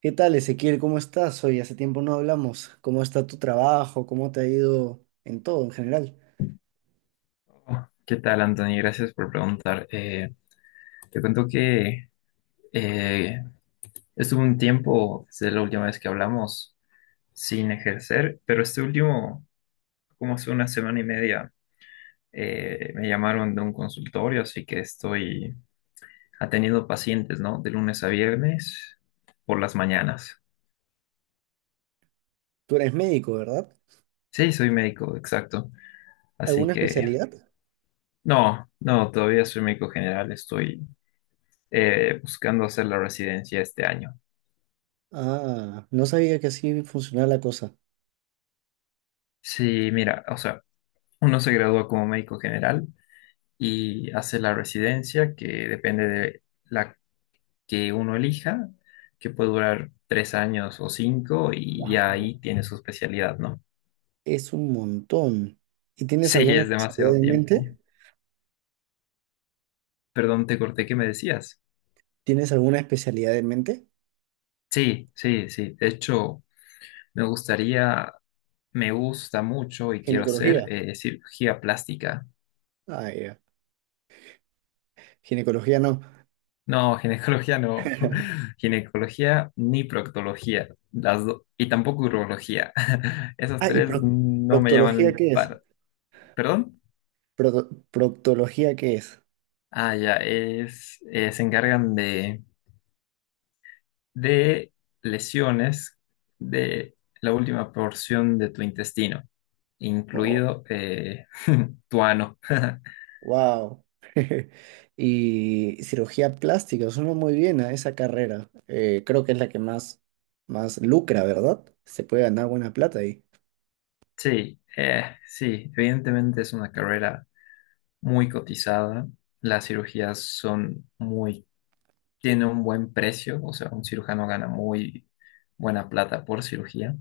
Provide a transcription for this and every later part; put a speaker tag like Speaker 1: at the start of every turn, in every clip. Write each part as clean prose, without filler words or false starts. Speaker 1: ¿Qué tal, Ezequiel? ¿Cómo estás? Hoy hace tiempo no hablamos. ¿Cómo está tu trabajo? ¿Cómo te ha ido en todo, en general?
Speaker 2: ¿Qué tal, Anthony? Gracias por preguntar. Te cuento que eh, estuve un tiempo, desde la última vez que hablamos, sin ejercer, pero este último, como hace una semana y media, me llamaron de un consultorio, así que estoy atendiendo pacientes, ¿no? De lunes a viernes por las mañanas.
Speaker 1: Tú eres médico, ¿verdad?
Speaker 2: Sí, soy médico, exacto. Así
Speaker 1: ¿Alguna
Speaker 2: que,
Speaker 1: especialidad?
Speaker 2: no, no, todavía soy médico general, estoy buscando hacer la residencia este año.
Speaker 1: Ah, no sabía que así funcionaba la cosa.
Speaker 2: Sí, mira, o sea... Uno se gradúa como médico general y hace la residencia, que depende de la que uno elija, que puede durar 3 años o cinco, y ya
Speaker 1: Wow,
Speaker 2: ahí tiene su especialidad, ¿no?
Speaker 1: es un montón. ¿Y tienes
Speaker 2: Sí,
Speaker 1: alguna
Speaker 2: es
Speaker 1: especialidad
Speaker 2: demasiado
Speaker 1: en
Speaker 2: tiempo.
Speaker 1: mente?
Speaker 2: Perdón, te corté, ¿qué me decías?
Speaker 1: ¿Tienes alguna especialidad en mente?
Speaker 2: Sí, sí, sí. De hecho, me gustaría, me gusta mucho y quiero hacer
Speaker 1: Ginecología.
Speaker 2: cirugía plástica.
Speaker 1: Ah, ya. Ginecología no.
Speaker 2: No, ginecología no. Ginecología ni proctología. Y tampoco urología. Esas
Speaker 1: Ah, ¿y
Speaker 2: tres no me
Speaker 1: proctología
Speaker 2: llaman
Speaker 1: qué es?
Speaker 2: para. ¿Perdón?
Speaker 1: ¿Proctología qué es?
Speaker 2: Ah, ya. Es, se encargan de lesiones de la última porción de tu intestino, incluido tu ano.
Speaker 1: Wow. Y cirugía plástica, suena muy bien a esa carrera. Creo que es la más lucra, ¿verdad? Se puede ganar buena plata ahí.
Speaker 2: Sí, sí, evidentemente es una carrera muy cotizada. Las cirugías son muy tiene un buen precio, o sea, un cirujano gana muy buena plata por cirugía,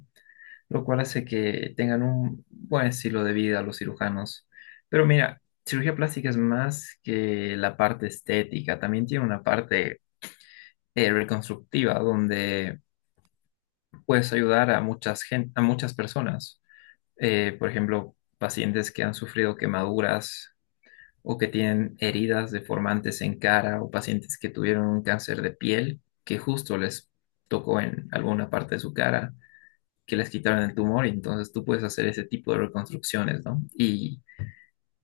Speaker 2: lo cual hace que tengan un buen estilo de vida los cirujanos. Pero mira, cirugía plástica es más que la parte estética, también tiene una parte reconstructiva donde puedes ayudar a a muchas personas. Por ejemplo, pacientes que han sufrido quemaduras o que tienen heridas deformantes en cara o pacientes que tuvieron un cáncer de piel que justo les tocó en alguna parte de su cara, que les quitaron el tumor y entonces tú puedes hacer ese tipo de reconstrucciones, ¿no?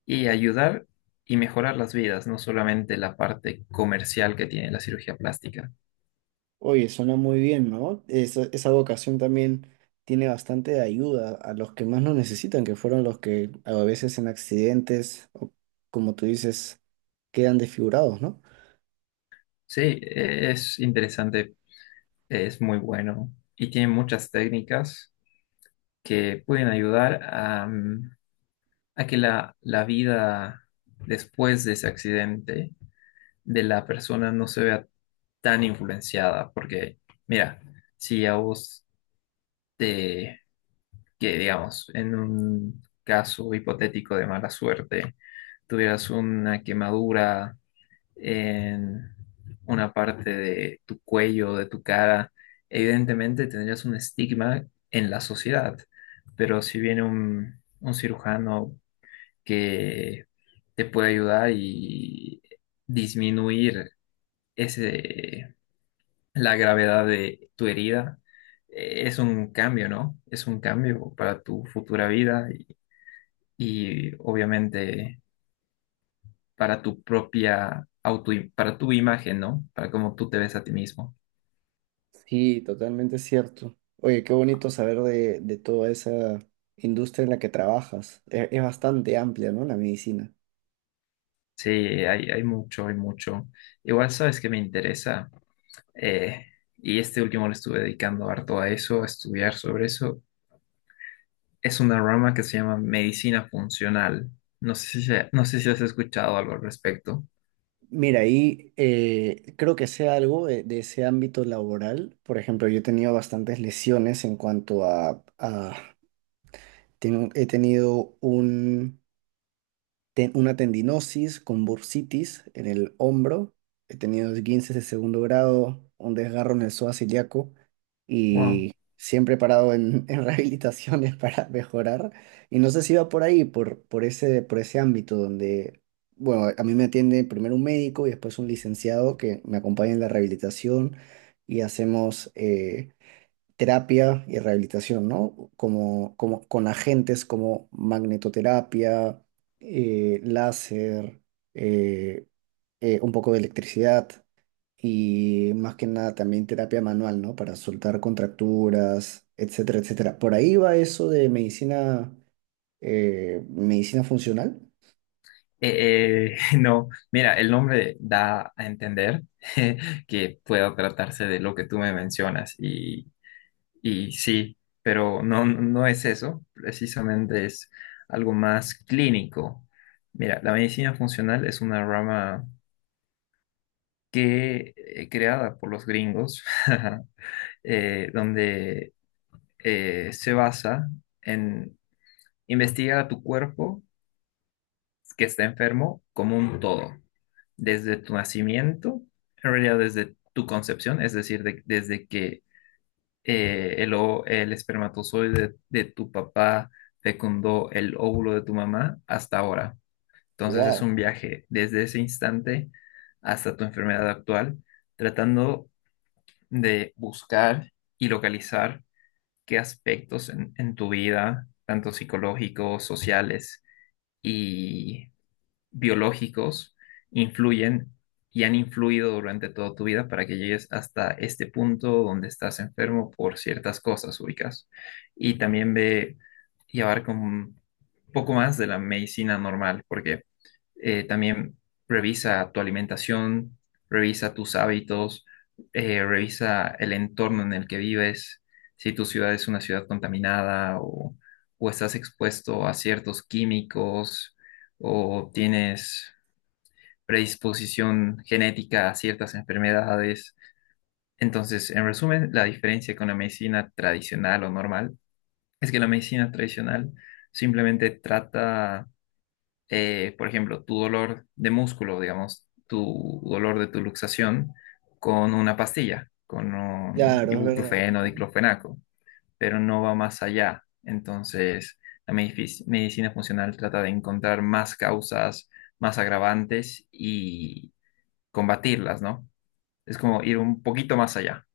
Speaker 2: Y ayudar y mejorar las vidas, no solamente la parte comercial que tiene la cirugía plástica.
Speaker 1: Oye, suena muy bien, ¿no? Esa vocación también tiene bastante ayuda a los que más lo necesitan, que fueron los que a veces en accidentes, o como tú dices, quedan desfigurados, ¿no?
Speaker 2: Sí, es interesante, es muy bueno y tiene muchas técnicas que pueden ayudar a a que la vida después de ese accidente de la persona no se vea tan influenciada, porque mira, si a vos te, que digamos, en un caso hipotético de mala suerte, tuvieras una quemadura en una parte de tu cuello, de tu cara, evidentemente tendrías un estigma en la sociedad, pero si viene un cirujano que te puede ayudar y disminuir ese, la gravedad de tu herida. Es un cambio, ¿no? Es un cambio para tu futura vida y obviamente para para tu imagen, ¿no? Para cómo tú te ves a ti mismo.
Speaker 1: Sí, totalmente cierto. Oye, qué bonito saber de toda esa industria en la que trabajas. Es bastante amplia, ¿no? La medicina.
Speaker 2: Sí, hay mucho, hay mucho. Igual sabes que me interesa, eh, y este último le estuve dedicando harto a eso, a estudiar sobre eso. Es una rama que se llama medicina funcional. No sé si, no sé si has escuchado algo al respecto.
Speaker 1: Mira, ahí creo que sé algo de ese ámbito laboral. Por ejemplo, yo he tenido bastantes lesiones en cuanto a... he tenido una tendinosis con bursitis en el hombro, he tenido esguinces de segundo grado, un desgarro en el psoas ilíaco
Speaker 2: Wow.
Speaker 1: y siempre he parado en rehabilitaciones para mejorar. Y no sé si va por ahí, por ese ámbito donde, bueno, a mí me atiende primero un médico y después un licenciado que me acompaña en la rehabilitación y hacemos... terapia y rehabilitación, ¿no? Como con agentes como magnetoterapia, láser, eh, un poco de electricidad y más que nada también terapia manual, ¿no? Para soltar contracturas, etcétera, etcétera. Por ahí va eso de medicina, medicina funcional.
Speaker 2: No, mira, el nombre da a entender que pueda tratarse de lo que tú me mencionas y sí, pero no, no es eso, precisamente es algo más clínico. Mira, la medicina funcional es una rama que creada por los gringos, donde se basa en investigar a tu cuerpo que está enfermo como un todo, desde tu nacimiento, en realidad desde tu concepción, es decir, desde que el espermatozoide de tu papá fecundó el óvulo de tu mamá hasta ahora. Entonces es un
Speaker 1: Wow.
Speaker 2: viaje desde ese instante hasta tu enfermedad actual, tratando de buscar y localizar qué aspectos en tu vida, tanto psicológicos, sociales y biológicos, influyen y han influido durante toda tu vida para que llegues hasta este punto donde estás enfermo por ciertas cosas ubicas. Y también ve y abarca un poco más de la medicina normal, porque también revisa tu alimentación, revisa tus hábitos, revisa el entorno en el que vives, si tu ciudad es una ciudad contaminada o estás expuesto a ciertos químicos o tienes predisposición genética a ciertas enfermedades. Entonces, en resumen, la diferencia con la medicina tradicional o normal es que la medicina tradicional simplemente trata por ejemplo, tu dolor de músculo, digamos, tu dolor de tu luxación con una pastilla, con un
Speaker 1: Claro, es verdad,
Speaker 2: ibuprofeno,
Speaker 1: ¿no?
Speaker 2: diclofenaco, pero no va más allá. Entonces, medicina funcional trata de encontrar más causas, más agravantes y combatirlas, ¿no? Es como ir un poquito más allá.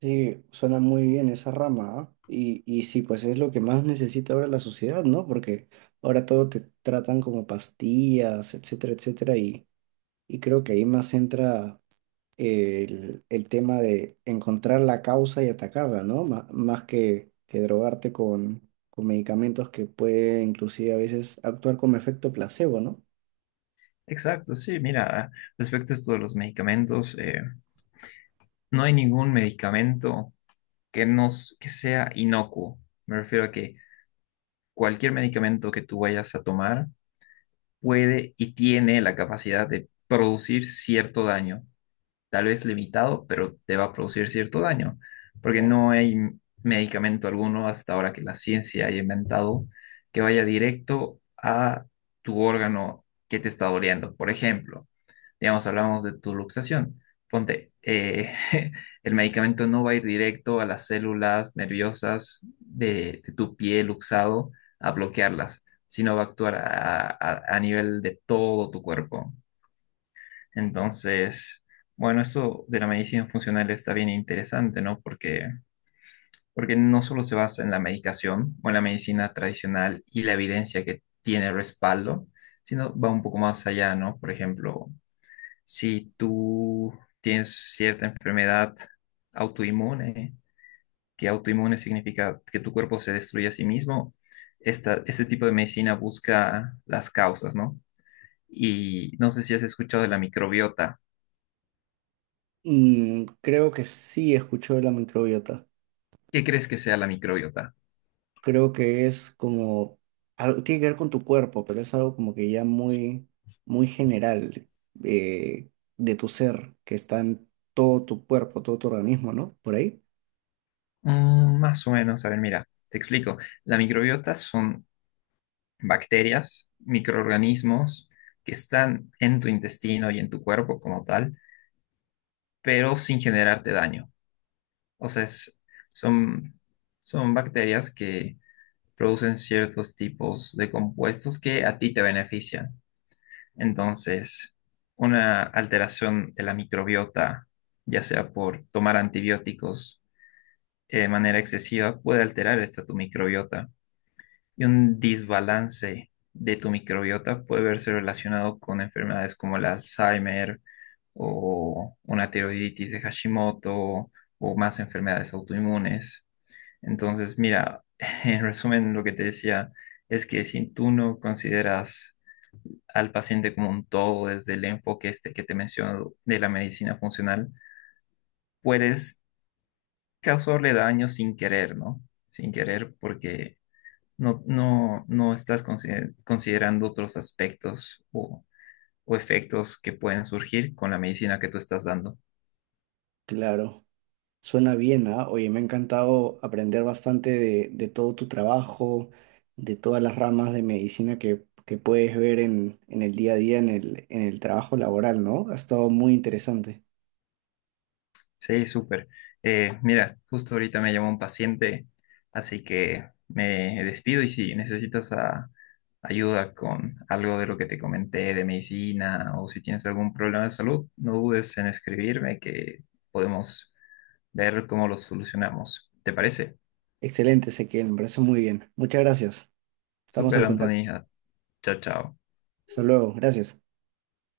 Speaker 1: Sí, suena muy bien esa rama, ¿ah? Y sí, pues es lo que más necesita ahora la sociedad, ¿no? Porque ahora todo te tratan como pastillas, etcétera, etcétera, y creo que ahí más entra el tema de encontrar la causa y atacarla, ¿no? Más que drogarte con medicamentos que puede inclusive a veces actuar como efecto placebo, ¿no?
Speaker 2: Exacto, sí, mira, respecto a esto de los medicamentos, no hay ningún medicamento que sea inocuo. Me refiero a que cualquier medicamento que tú vayas a tomar puede y tiene la capacidad de producir cierto daño tal vez limitado, pero te va a producir cierto daño, porque
Speaker 1: Wow.
Speaker 2: no hay medicamento alguno hasta ahora que la ciencia haya inventado que vaya directo a tu órgano que te está doliendo. Por ejemplo, digamos, hablamos de tu luxación. Ponte, el medicamento no va a ir directo a las células nerviosas de tu pie luxado a bloquearlas, sino va a actuar a, a nivel de todo tu cuerpo. Entonces, bueno, eso de la medicina funcional está bien interesante, ¿no? Porque, porque no solo se basa en la medicación o en la medicina tradicional y la evidencia que tiene respaldo, sino va un poco más allá, ¿no? Por ejemplo, si tú tienes cierta enfermedad autoinmune, que autoinmune significa que tu cuerpo se destruye a sí mismo, este tipo de medicina busca las causas, ¿no? Y no sé si has escuchado de la microbiota.
Speaker 1: Mm, creo que sí escuchó de la microbiota.
Speaker 2: ¿Qué crees que sea la microbiota?
Speaker 1: Creo que es como, algo, tiene que ver con tu cuerpo, pero es algo como que ya muy, muy general eh, de tu ser, que está en todo tu cuerpo, todo tu organismo, ¿no? Por ahí.
Speaker 2: Mm, más o menos, a ver, mira, te explico. La microbiota son bacterias, microorganismos que están en tu intestino y en tu cuerpo como tal, pero sin generarte daño. O sea, son, son bacterias que producen ciertos tipos de compuestos que a ti te benefician. Entonces, una alteración de la microbiota, ya sea por tomar antibióticos, de manera excesiva puede alterar esta tu microbiota y un desbalance de tu microbiota puede verse relacionado con enfermedades como el Alzheimer o una tiroiditis de Hashimoto o más enfermedades autoinmunes. Entonces, mira, en resumen, lo que te decía es que si tú no consideras al paciente como un todo desde el enfoque este que te menciono de la medicina funcional, puedes causarle daño sin querer, ¿no? Sin querer porque no estás considerando otros aspectos o efectos que pueden surgir con la medicina que tú estás dando.
Speaker 1: Claro, suena bien, ¿ah? Oye, me ha encantado aprender bastante de todo tu trabajo, de todas las ramas de medicina que puedes ver en el día a día, en el trabajo laboral, ¿no? Ha estado muy interesante.
Speaker 2: Sí, súper. Mira, justo ahorita me llamó un paciente, así que me despido y si necesitas ah, ayuda con algo de lo que te comenté de medicina o si tienes algún problema de salud, no dudes en escribirme que podemos ver cómo lo solucionamos. ¿Te parece?
Speaker 1: Excelente, Ezequiel, me parece muy bien. Muchas gracias. Estamos
Speaker 2: Súper,
Speaker 1: en contacto.
Speaker 2: Anthony. Ah, chao, chao.
Speaker 1: Hasta luego, gracias.